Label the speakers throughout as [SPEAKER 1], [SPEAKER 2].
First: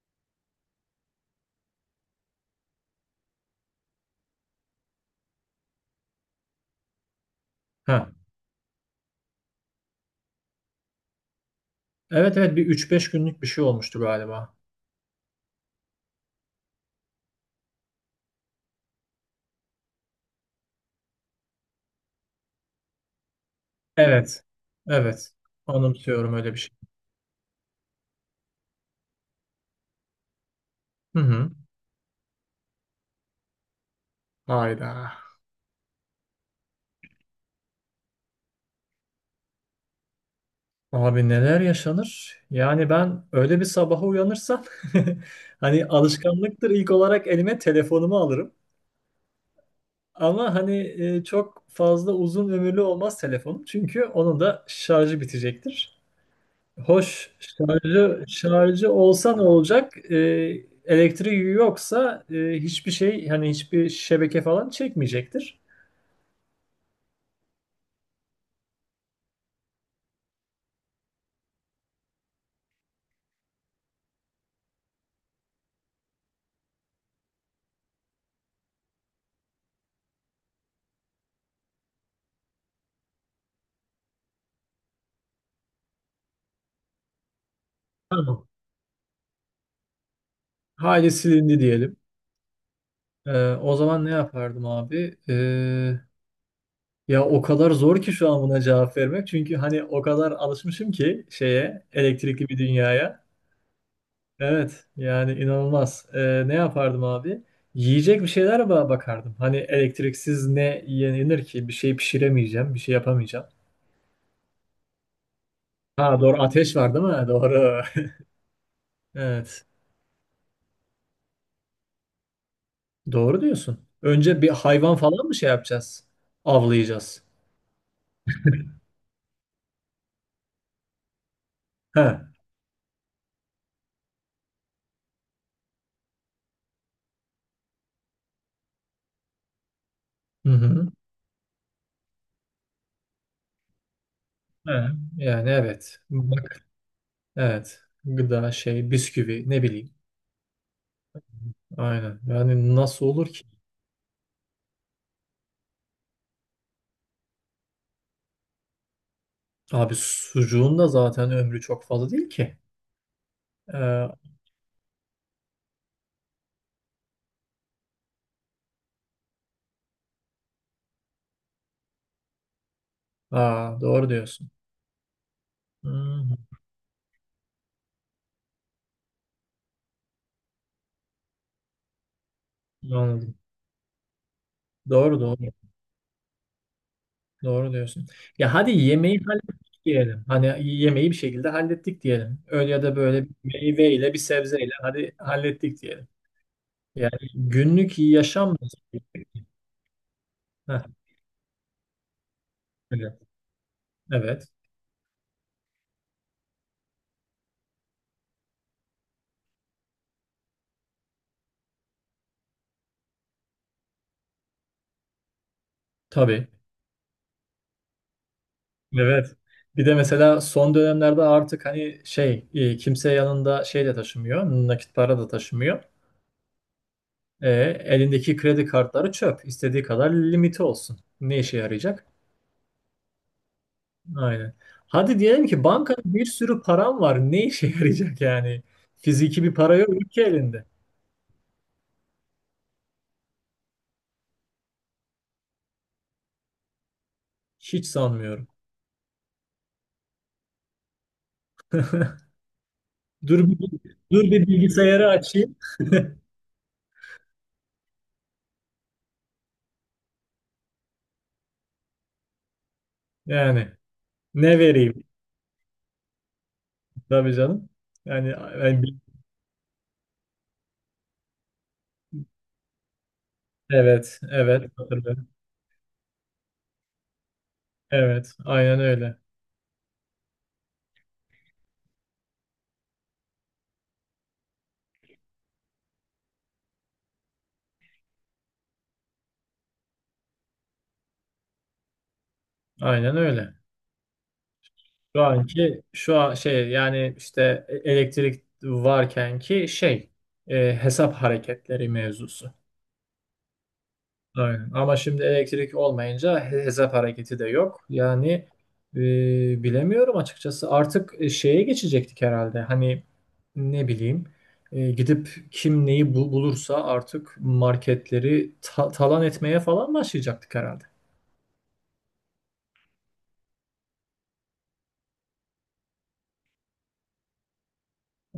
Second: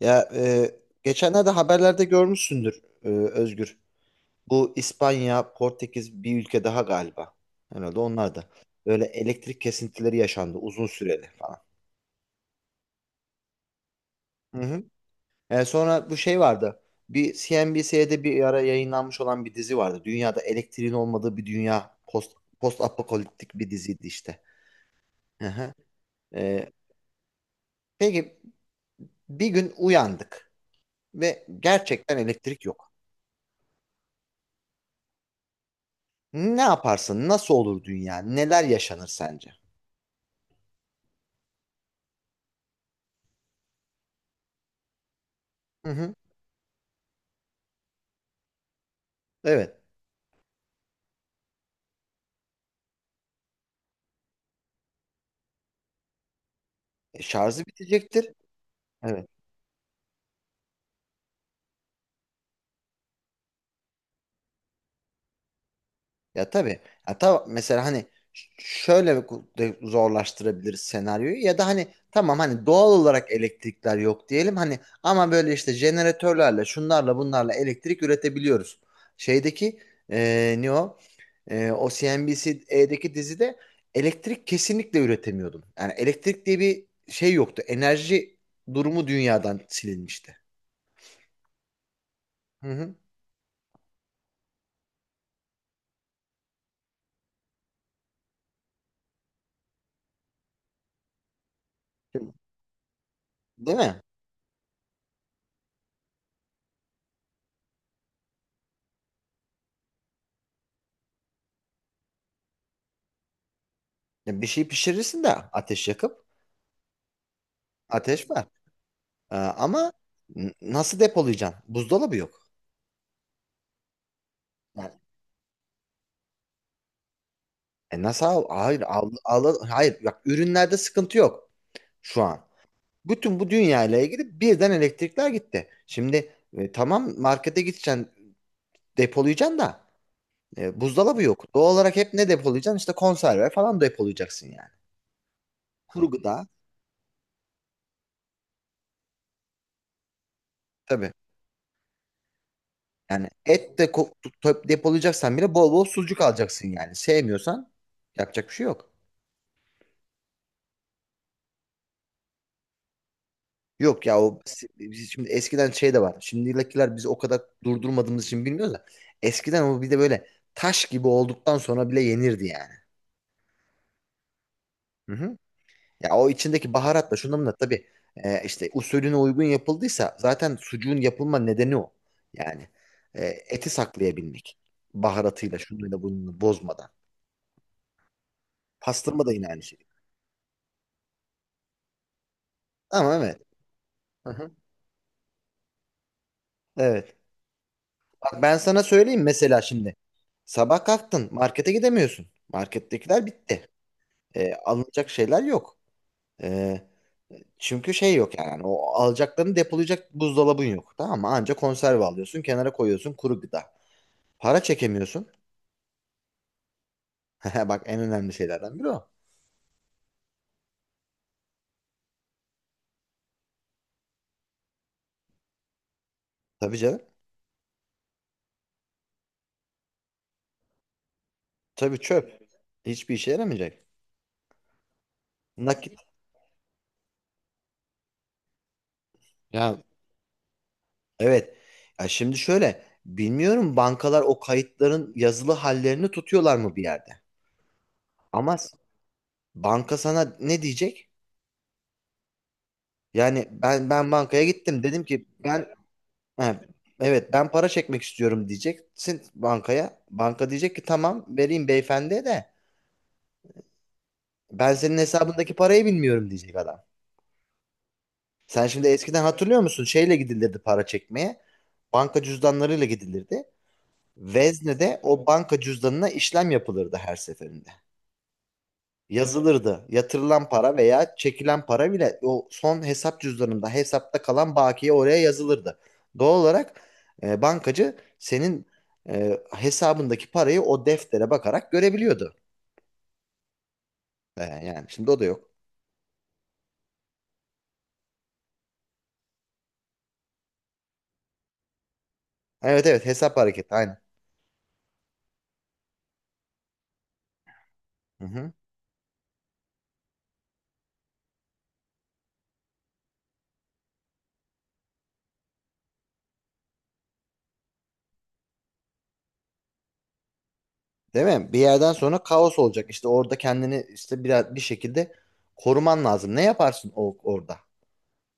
[SPEAKER 1] Ya, geçenlerde haberlerde görmüşsündür, Özgür. Bu İspanya, Portekiz bir ülke daha galiba. Herhalde
[SPEAKER 2] Ha.
[SPEAKER 1] onlar da. Böyle elektrik kesintileri yaşandı uzun süreli falan.
[SPEAKER 2] Evet evet bir üç beş günlük bir şey olmuştu galiba.
[SPEAKER 1] Hı hı. Sonra bu şey vardı. Bir CNBC'de bir ara yayınlanmış olan bir dizi vardı. Dünyada elektriğin olmadığı bir dünya. Post apokaliptik bir diziydi işte.
[SPEAKER 2] Evet. Evet.
[SPEAKER 1] Hı hı.
[SPEAKER 2] Anımsıyorum öyle bir
[SPEAKER 1] E,
[SPEAKER 2] şey.
[SPEAKER 1] peki bir gün uyandık
[SPEAKER 2] Hı
[SPEAKER 1] ve
[SPEAKER 2] hı.
[SPEAKER 1] gerçekten elektrik yok.
[SPEAKER 2] Hayda.
[SPEAKER 1] Ne yaparsın? Nasıl olur dünya? Neler yaşanır sence?
[SPEAKER 2] Abi neler yaşanır? Yani ben öyle bir sabaha uyanırsam hani
[SPEAKER 1] Hı hı.
[SPEAKER 2] alışkanlıktır ilk olarak elime telefonumu alırım.
[SPEAKER 1] Evet.
[SPEAKER 2] Ama hani çok fazla uzun ömürlü olmaz telefonum. Çünkü onun da şarjı bitecektir.
[SPEAKER 1] E,
[SPEAKER 2] Hoş
[SPEAKER 1] şarjı
[SPEAKER 2] şarjı
[SPEAKER 1] bitecektir.
[SPEAKER 2] şarjı
[SPEAKER 1] Evet.
[SPEAKER 2] olsa ne olacak? Elektriği yoksa hiçbir şey hani hiçbir şebeke falan çekmeyecektir.
[SPEAKER 1] Ya tabii. Ya, mesela hani şöyle de zorlaştırabiliriz senaryoyu ya da hani tamam hani doğal olarak elektrikler yok diyelim hani ama böyle işte jeneratörlerle şunlarla bunlarla elektrik üretebiliyoruz. Şeydeki ne o? O CNBC'deki dizide elektrik kesinlikle üretemiyordun. Yani elektrik diye bir şey yoktu. Enerji
[SPEAKER 2] Tamam.
[SPEAKER 1] durumu dünyadan silinmişti.
[SPEAKER 2] Hali silindi diyelim.
[SPEAKER 1] Hı hı.
[SPEAKER 2] O zaman ne yapardım abi? Ya o kadar zor ki şu an buna cevap vermek. Çünkü hani o kadar alışmışım ki şeye, elektrikli bir dünyaya.
[SPEAKER 1] Değil mi?
[SPEAKER 2] Evet yani inanılmaz. Ne yapardım abi? Yiyecek bir şeyler bakardım. Hani elektriksiz ne yenir ki? Bir şey pişiremeyeceğim, bir şey yapamayacağım.
[SPEAKER 1] Ya bir şey pişirirsin de ateş
[SPEAKER 2] Ha
[SPEAKER 1] yakıp
[SPEAKER 2] doğru, ateş var değil mi? Doğru.
[SPEAKER 1] ateş var. Ee,
[SPEAKER 2] Evet.
[SPEAKER 1] ama nasıl depolayacaksın? Buzdolabı yok.
[SPEAKER 2] Doğru diyorsun. Önce bir hayvan
[SPEAKER 1] Yani,
[SPEAKER 2] falan mı şey yapacağız? Avlayacağız.
[SPEAKER 1] nasıl al? Hayır, hayır bak ürünlerde sıkıntı yok
[SPEAKER 2] He.
[SPEAKER 1] şu
[SPEAKER 2] Hı
[SPEAKER 1] an. Bütün bu dünyayla ilgili birden elektrikler gitti. Şimdi tamam markete gideceksin depolayacaksın da
[SPEAKER 2] hı.
[SPEAKER 1] buzdolabı yok. Doğal olarak hep ne depolayacaksın? İşte konserve falan depolayacaksın yani.
[SPEAKER 2] He. Yani evet.
[SPEAKER 1] Kuru gıda
[SPEAKER 2] Bak evet. Gıda şey, bisküvi, ne bileyim.
[SPEAKER 1] tabii.
[SPEAKER 2] Aynen. Yani nasıl olur
[SPEAKER 1] Yani
[SPEAKER 2] ki?
[SPEAKER 1] et de depolayacaksan bile bol bol sucuk alacaksın yani. Sevmiyorsan yapacak bir şey yok.
[SPEAKER 2] Abi sucuğun da zaten ömrü çok fazla değil ki.
[SPEAKER 1] Yok
[SPEAKER 2] Ee,
[SPEAKER 1] ya o biz şimdi eskiden şey de var. Şimdikiler biz o kadar durdurmadığımız için bilmiyoruz da. Eskiden o bir de böyle taş gibi olduktan sonra bile yenirdi yani.
[SPEAKER 2] aa, doğru diyorsun.
[SPEAKER 1] Hı hı.
[SPEAKER 2] Hı
[SPEAKER 1] Ya o
[SPEAKER 2] hı.
[SPEAKER 1] içindeki baharatla şundan da tabii işte usulüne uygun yapıldıysa zaten sucuğun yapılma nedeni o. Yani
[SPEAKER 2] Anladım.
[SPEAKER 1] eti saklayabilmek.
[SPEAKER 2] Doğru doğru.
[SPEAKER 1] Baharatıyla şunuyla bununla bozmadan.
[SPEAKER 2] Doğru diyorsun. Ya hadi yemeği
[SPEAKER 1] Pastırma da yine aynı şey.
[SPEAKER 2] hallettik diyelim. Hani yemeği bir şekilde hallettik diyelim. Öyle ya da
[SPEAKER 1] Ama
[SPEAKER 2] böyle bir
[SPEAKER 1] evet.
[SPEAKER 2] meyveyle, bir
[SPEAKER 1] Hı hı.
[SPEAKER 2] sebzeyle hadi hallettik diyelim. Yani
[SPEAKER 1] Evet.
[SPEAKER 2] günlük
[SPEAKER 1] Bak
[SPEAKER 2] yaşam
[SPEAKER 1] ben
[SPEAKER 2] nasıl?
[SPEAKER 1] sana söyleyeyim mesela şimdi.
[SPEAKER 2] Heh,
[SPEAKER 1] Sabah kalktın markete gidemiyorsun.
[SPEAKER 2] evet.
[SPEAKER 1] Markettekiler bitti.
[SPEAKER 2] Evet.
[SPEAKER 1] Alınacak şeyler yok. E, çünkü şey yok yani o alacaklarını depolayacak buzdolabın yok. Tamam mı? Anca konserve alıyorsun kenara koyuyorsun kuru gıda. Para çekemiyorsun.
[SPEAKER 2] Tabii.
[SPEAKER 1] Bak en önemli şeylerden biri o.
[SPEAKER 2] Evet. Bir de mesela son dönemlerde artık hani şey kimse yanında şey de taşımıyor. Nakit para da taşımıyor.
[SPEAKER 1] Tabii canım.
[SPEAKER 2] E, Elindeki kredi kartları çöp. İstediği kadar limiti olsun. Ne işe
[SPEAKER 1] Tabii
[SPEAKER 2] yarayacak?
[SPEAKER 1] çöp. Hiçbir işe yaramayacak.
[SPEAKER 2] Aynen. Hadi diyelim ki bankada
[SPEAKER 1] Nakit.
[SPEAKER 2] bir sürü param var. Ne işe yarayacak yani? Fiziki bir para
[SPEAKER 1] Ya
[SPEAKER 2] yok ki elinde.
[SPEAKER 1] evet. Ya şimdi şöyle bilmiyorum bankalar o kayıtların yazılı hallerini tutuyorlar mı bir yerde?
[SPEAKER 2] Hiç sanmıyorum.
[SPEAKER 1] Ama banka sana ne diyecek?
[SPEAKER 2] Dur
[SPEAKER 1] Yani
[SPEAKER 2] bir,
[SPEAKER 1] ben
[SPEAKER 2] Dur
[SPEAKER 1] bankaya
[SPEAKER 2] bir
[SPEAKER 1] gittim dedim
[SPEAKER 2] bilgisayarı
[SPEAKER 1] ki
[SPEAKER 2] açayım.
[SPEAKER 1] ben. Ha, evet ben para çekmek istiyorum diyeceksin bankaya. Banka diyecek ki tamam vereyim beyefendiye de
[SPEAKER 2] Yani ne
[SPEAKER 1] ben senin
[SPEAKER 2] vereyim?
[SPEAKER 1] hesabındaki parayı bilmiyorum diyecek adam.
[SPEAKER 2] Tabii canım. Yani,
[SPEAKER 1] Sen
[SPEAKER 2] yani
[SPEAKER 1] şimdi
[SPEAKER 2] bil-
[SPEAKER 1] eskiden hatırlıyor musun? Şeyle gidilirdi para çekmeye. Banka cüzdanlarıyla gidilirdi.
[SPEAKER 2] Evet, evet
[SPEAKER 1] Vezne'de o
[SPEAKER 2] hatırlıyorum.
[SPEAKER 1] banka cüzdanına işlem yapılırdı her seferinde.
[SPEAKER 2] Evet, aynen öyle.
[SPEAKER 1] Yazılırdı. Yatırılan para veya çekilen para bile o son hesap cüzdanında hesapta kalan bakiye oraya yazılırdı. Doğal olarak bankacı senin hesabındaki parayı o deftere bakarak görebiliyordu.
[SPEAKER 2] Aynen öyle.
[SPEAKER 1] Yani şimdi o
[SPEAKER 2] Şu
[SPEAKER 1] da yok.
[SPEAKER 2] anki şu an şey yani işte elektrik varken ki şey, hesap hareketleri mevzusu.
[SPEAKER 1] Evet, evet, hesap hareketi aynen.
[SPEAKER 2] Aynen. Ama şimdi elektrik olmayınca hesap hareketi de yok.
[SPEAKER 1] Hı
[SPEAKER 2] Yani
[SPEAKER 1] hı.
[SPEAKER 2] e, bilemiyorum açıkçası. Artık şeye geçecektik herhalde. Hani ne bileyim, gidip kim neyi bulursa artık marketleri talan etmeye falan başlayacaktık herhalde.
[SPEAKER 1] Değil mi? Bir yerden sonra kaos olacak. İşte orada kendini işte biraz bir şekilde koruman lazım. Ne yaparsın o, orada?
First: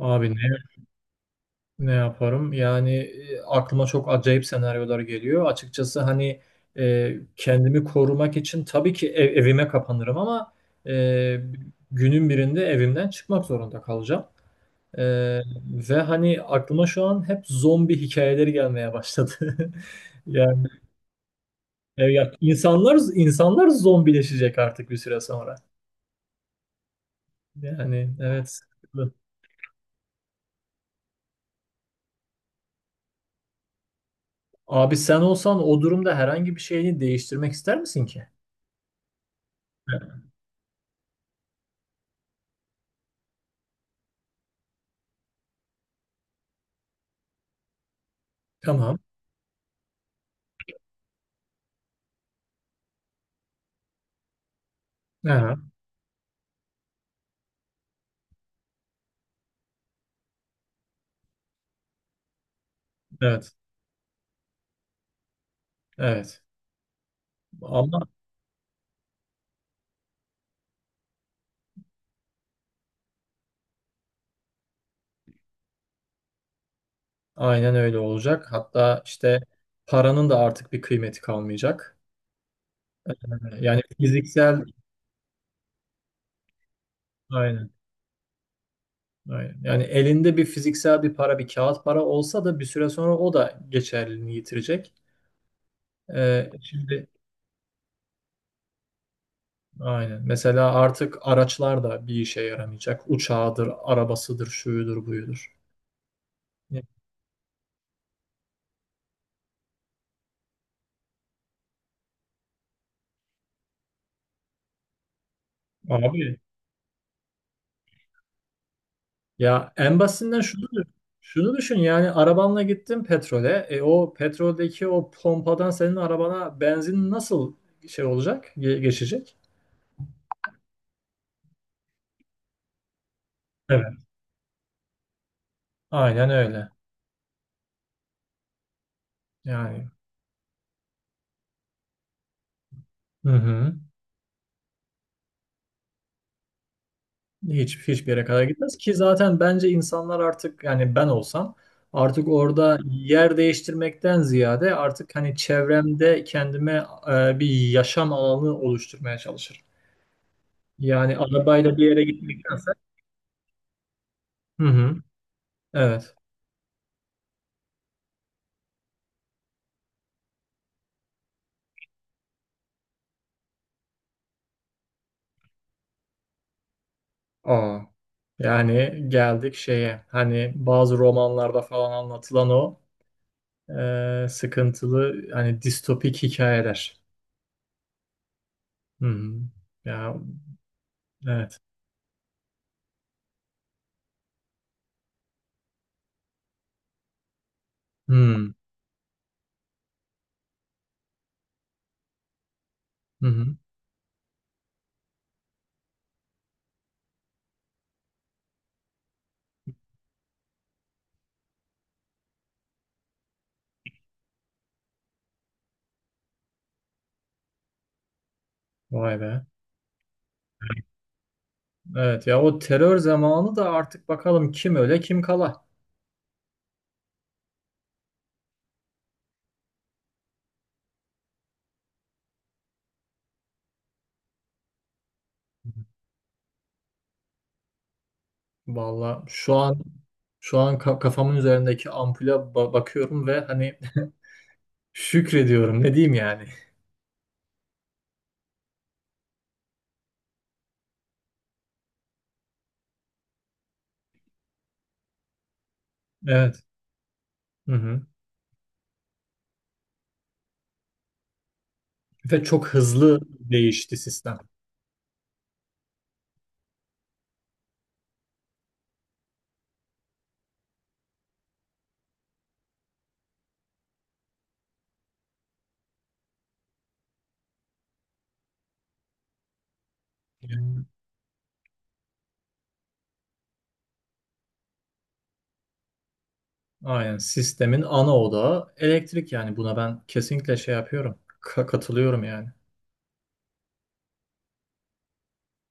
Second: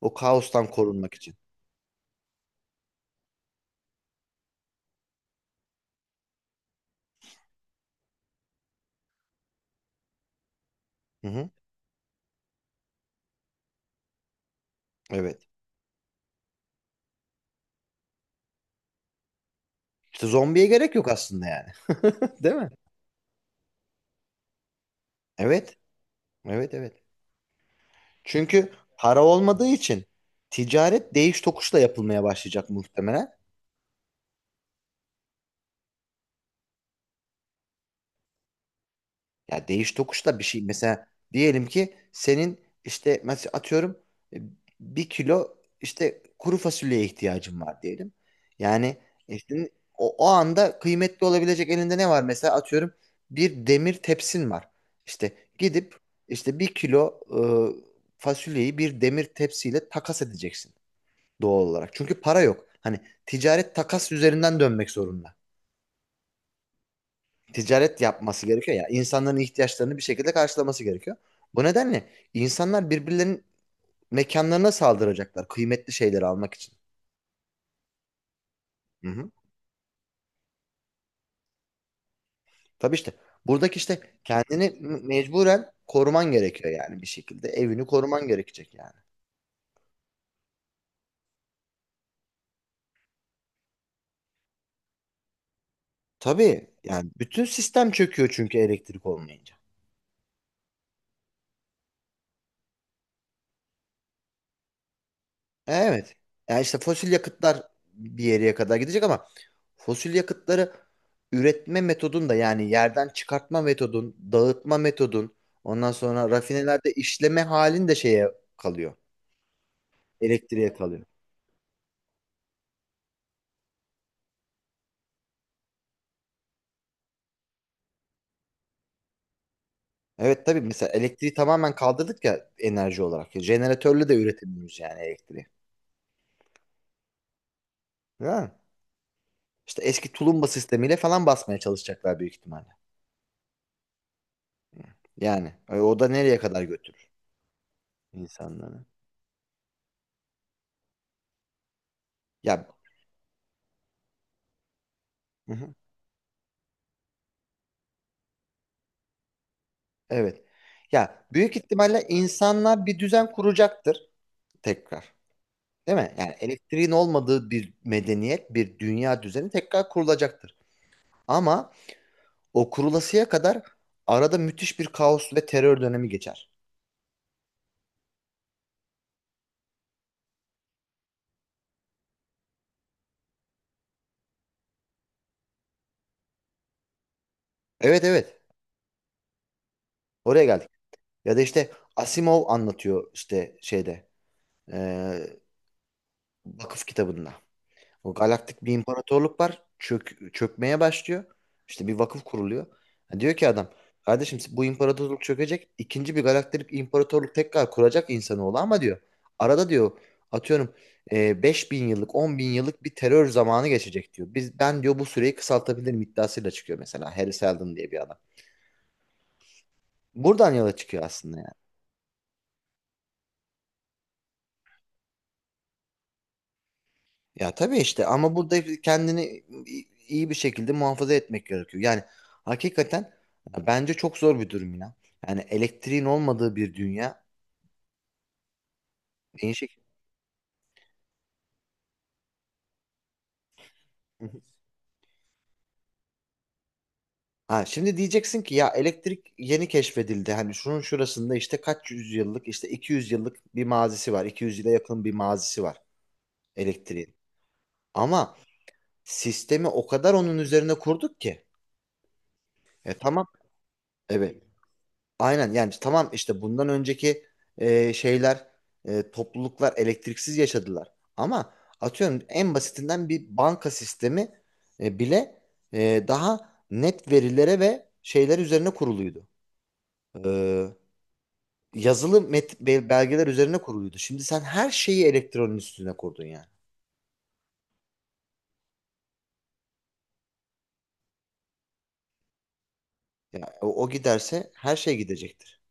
[SPEAKER 1] O kaostan korunmak için.
[SPEAKER 2] ne yaparım? Yani aklıma çok acayip senaryolar geliyor. Açıkçası hani kendimi korumak için tabii ki evime kapanırım ama e,
[SPEAKER 1] Hı hı.
[SPEAKER 2] günün birinde evimden çıkmak zorunda kalacağım. E,
[SPEAKER 1] Evet.
[SPEAKER 2] Ve hani aklıma şu an hep zombi hikayeleri gelmeye başladı.
[SPEAKER 1] İşte zombiye
[SPEAKER 2] Yani
[SPEAKER 1] gerek yok aslında yani.
[SPEAKER 2] ya
[SPEAKER 1] Değil mi?
[SPEAKER 2] insanlar zombileşecek artık bir süre sonra.
[SPEAKER 1] Evet. Evet, evet.
[SPEAKER 2] Yani evet.
[SPEAKER 1] Çünkü
[SPEAKER 2] Sıkıntı.
[SPEAKER 1] para olmadığı için ticaret değiş tokuşla yapılmaya başlayacak muhtemelen.
[SPEAKER 2] Abi sen olsan o durumda herhangi bir şeyi değiştirmek ister misin ki?
[SPEAKER 1] Ya değiş
[SPEAKER 2] Evet.
[SPEAKER 1] tokuşla bir şey, mesela diyelim ki senin işte mesela atıyorum e, bir kilo işte kuru fasulyeye ihtiyacın var diyelim. Yani
[SPEAKER 2] Tamam.
[SPEAKER 1] işte o anda kıymetli olabilecek elinde ne var, mesela atıyorum bir demir tepsin var. İşte
[SPEAKER 2] Aha.
[SPEAKER 1] gidip işte bir kilo fasulyeyi bir demir tepsiyle takas edeceksin, doğal olarak. Çünkü para yok. Hani
[SPEAKER 2] Evet,
[SPEAKER 1] ticaret takas üzerinden dönmek zorunda.
[SPEAKER 2] evet. Ama
[SPEAKER 1] Ticaret yapması gerekiyor ya. İnsanların ihtiyaçlarını bir şekilde karşılaması gerekiyor. Bu nedenle insanlar birbirlerinin mekanlarına saldıracaklar kıymetli şeyleri almak için.
[SPEAKER 2] aynen öyle olacak. Hatta
[SPEAKER 1] Hı hı.
[SPEAKER 2] işte paranın da artık bir kıymeti kalmayacak.
[SPEAKER 1] Tabii işte
[SPEAKER 2] Ee,
[SPEAKER 1] buradaki
[SPEAKER 2] Yani
[SPEAKER 1] işte
[SPEAKER 2] fiziksel,
[SPEAKER 1] kendini mecburen koruman gerekiyor yani bir şekilde.
[SPEAKER 2] aynen,
[SPEAKER 1] Evini koruman gerekecek yani.
[SPEAKER 2] aynen. Yani elinde bir fiziksel bir para, bir kağıt para olsa da bir süre sonra o da geçerliliğini yitirecek.
[SPEAKER 1] Tabii
[SPEAKER 2] Şimdi
[SPEAKER 1] yani bütün sistem çöküyor çünkü elektrik olmayınca.
[SPEAKER 2] aynen. Mesela artık araçlar da bir işe yaramayacak. Uçağıdır, arabasıdır, şuyudur, buyudur.
[SPEAKER 1] Evet. Yani işte fosil yakıtlar bir yere kadar gidecek ama fosil yakıtları üretme metodun da yani yerden çıkartma metodun, dağıtma metodun, ondan sonra
[SPEAKER 2] Abi,
[SPEAKER 1] rafinelerde işleme halin de şeye kalıyor.
[SPEAKER 2] ya en basitinden şunu
[SPEAKER 1] Elektriğe
[SPEAKER 2] düşün.
[SPEAKER 1] kalıyor.
[SPEAKER 2] Şunu düşün yani, arabanla gittin petrole. E, o petroldeki o pompadan senin arabana benzin nasıl şey olacak? Geçecek?
[SPEAKER 1] Evet, tabii, mesela elektriği tamamen kaldırdık ya, enerji olarak.
[SPEAKER 2] Evet.
[SPEAKER 1] Jeneratörle de üretemiyoruz yani elektriği.
[SPEAKER 2] Aynen öyle.
[SPEAKER 1] Ya. İşte
[SPEAKER 2] Yani
[SPEAKER 1] eski tulumba sistemiyle falan basmaya çalışacaklar büyük ihtimalle.
[SPEAKER 2] hı hı.
[SPEAKER 1] Yani o da nereye kadar götürür
[SPEAKER 2] Hiç, hiçbir yere kadar gitmez
[SPEAKER 1] insanları?
[SPEAKER 2] ki zaten. Bence insanlar artık, yani ben olsam artık
[SPEAKER 1] Ya.
[SPEAKER 2] orada yer değiştirmekten ziyade artık hani
[SPEAKER 1] Hı hı.
[SPEAKER 2] çevremde kendime bir yaşam alanı oluşturmaya çalışırım.
[SPEAKER 1] Evet.
[SPEAKER 2] Yani
[SPEAKER 1] Ya büyük
[SPEAKER 2] arabayla bir yere
[SPEAKER 1] ihtimalle
[SPEAKER 2] gitmektense.
[SPEAKER 1] insanlar bir düzen kuracaktır
[SPEAKER 2] Hı hı.
[SPEAKER 1] tekrar. Değil
[SPEAKER 2] Evet.
[SPEAKER 1] mi? Yani elektriğin olmadığı bir medeniyet, bir dünya düzeni tekrar kurulacaktır. Ama o kurulasıya kadar arada müthiş bir kaos ve terör dönemi geçer.
[SPEAKER 2] Aa, yani geldik şeye, hani bazı romanlarda falan anlatılan o sıkıntılı hani distopik hikayeler.
[SPEAKER 1] Evet, evet.
[SPEAKER 2] Hı hı. Ya
[SPEAKER 1] Oraya geldik. Ya da
[SPEAKER 2] evet.
[SPEAKER 1] işte Asimov anlatıyor işte şeyde, eee, vakıf kitabında.
[SPEAKER 2] Hı
[SPEAKER 1] O
[SPEAKER 2] hı.
[SPEAKER 1] galaktik bir imparatorluk var. Çökmeye başlıyor. İşte bir vakıf kuruluyor. Ha, diyor ki
[SPEAKER 2] Hı.
[SPEAKER 1] adam, kardeşim bu imparatorluk çökecek. İkinci bir galaktik imparatorluk tekrar kuracak insanoğlu ama diyor. Arada diyor atıyorum 5000 yıllık 10 bin yıllık bir terör zamanı geçecek diyor. Ben diyor bu süreyi kısaltabilirim iddiasıyla çıkıyor mesela. Harry Seldon diye bir adam.
[SPEAKER 2] Vay be.
[SPEAKER 1] Buradan yola çıkıyor aslında.
[SPEAKER 2] Evet ya, o terör zamanı da artık bakalım kim öle kim kala.
[SPEAKER 1] Ya tabii işte ama burada kendini iyi bir şekilde muhafaza etmek gerekiyor. Yani hakikaten bence çok zor bir durum ya. Yani elektriğin olmadığı bir dünya
[SPEAKER 2] Valla
[SPEAKER 1] neyin
[SPEAKER 2] şu an,
[SPEAKER 1] şekli?
[SPEAKER 2] şu an kafamın üzerindeki ampule bakıyorum ve hani
[SPEAKER 1] Hı hı.
[SPEAKER 2] şükrediyorum, ne diyeyim yani.
[SPEAKER 1] Ha, şimdi diyeceksin ki ya elektrik yeni keşfedildi. Hani şunun şurasında işte kaç yüzyıllık, işte 200 yıllık bir mazisi var. 200 yıla yakın bir mazisi var
[SPEAKER 2] Evet.
[SPEAKER 1] elektriğin.
[SPEAKER 2] Hı hı.
[SPEAKER 1] Ama sistemi o kadar onun üzerine kurduk ki.
[SPEAKER 2] Ve çok
[SPEAKER 1] E,
[SPEAKER 2] hızlı
[SPEAKER 1] tamam.
[SPEAKER 2] değişti sistem.
[SPEAKER 1] Evet. Aynen yani tamam işte bundan önceki şeyler topluluklar elektriksiz yaşadılar. Ama atıyorum en basitinden bir banka sistemi bile daha net verilere ve şeyler üzerine kuruluydu. E,
[SPEAKER 2] Yani,
[SPEAKER 1] yazılı belgeler üzerine kuruluydu. Şimdi sen her şeyi elektronun üstüne kurdun yani.
[SPEAKER 2] aynen sistemin ana odağı elektrik, yani buna ben kesinlikle şey yapıyorum. Katılıyorum yani.
[SPEAKER 1] Ya, o giderse her şey gidecektir.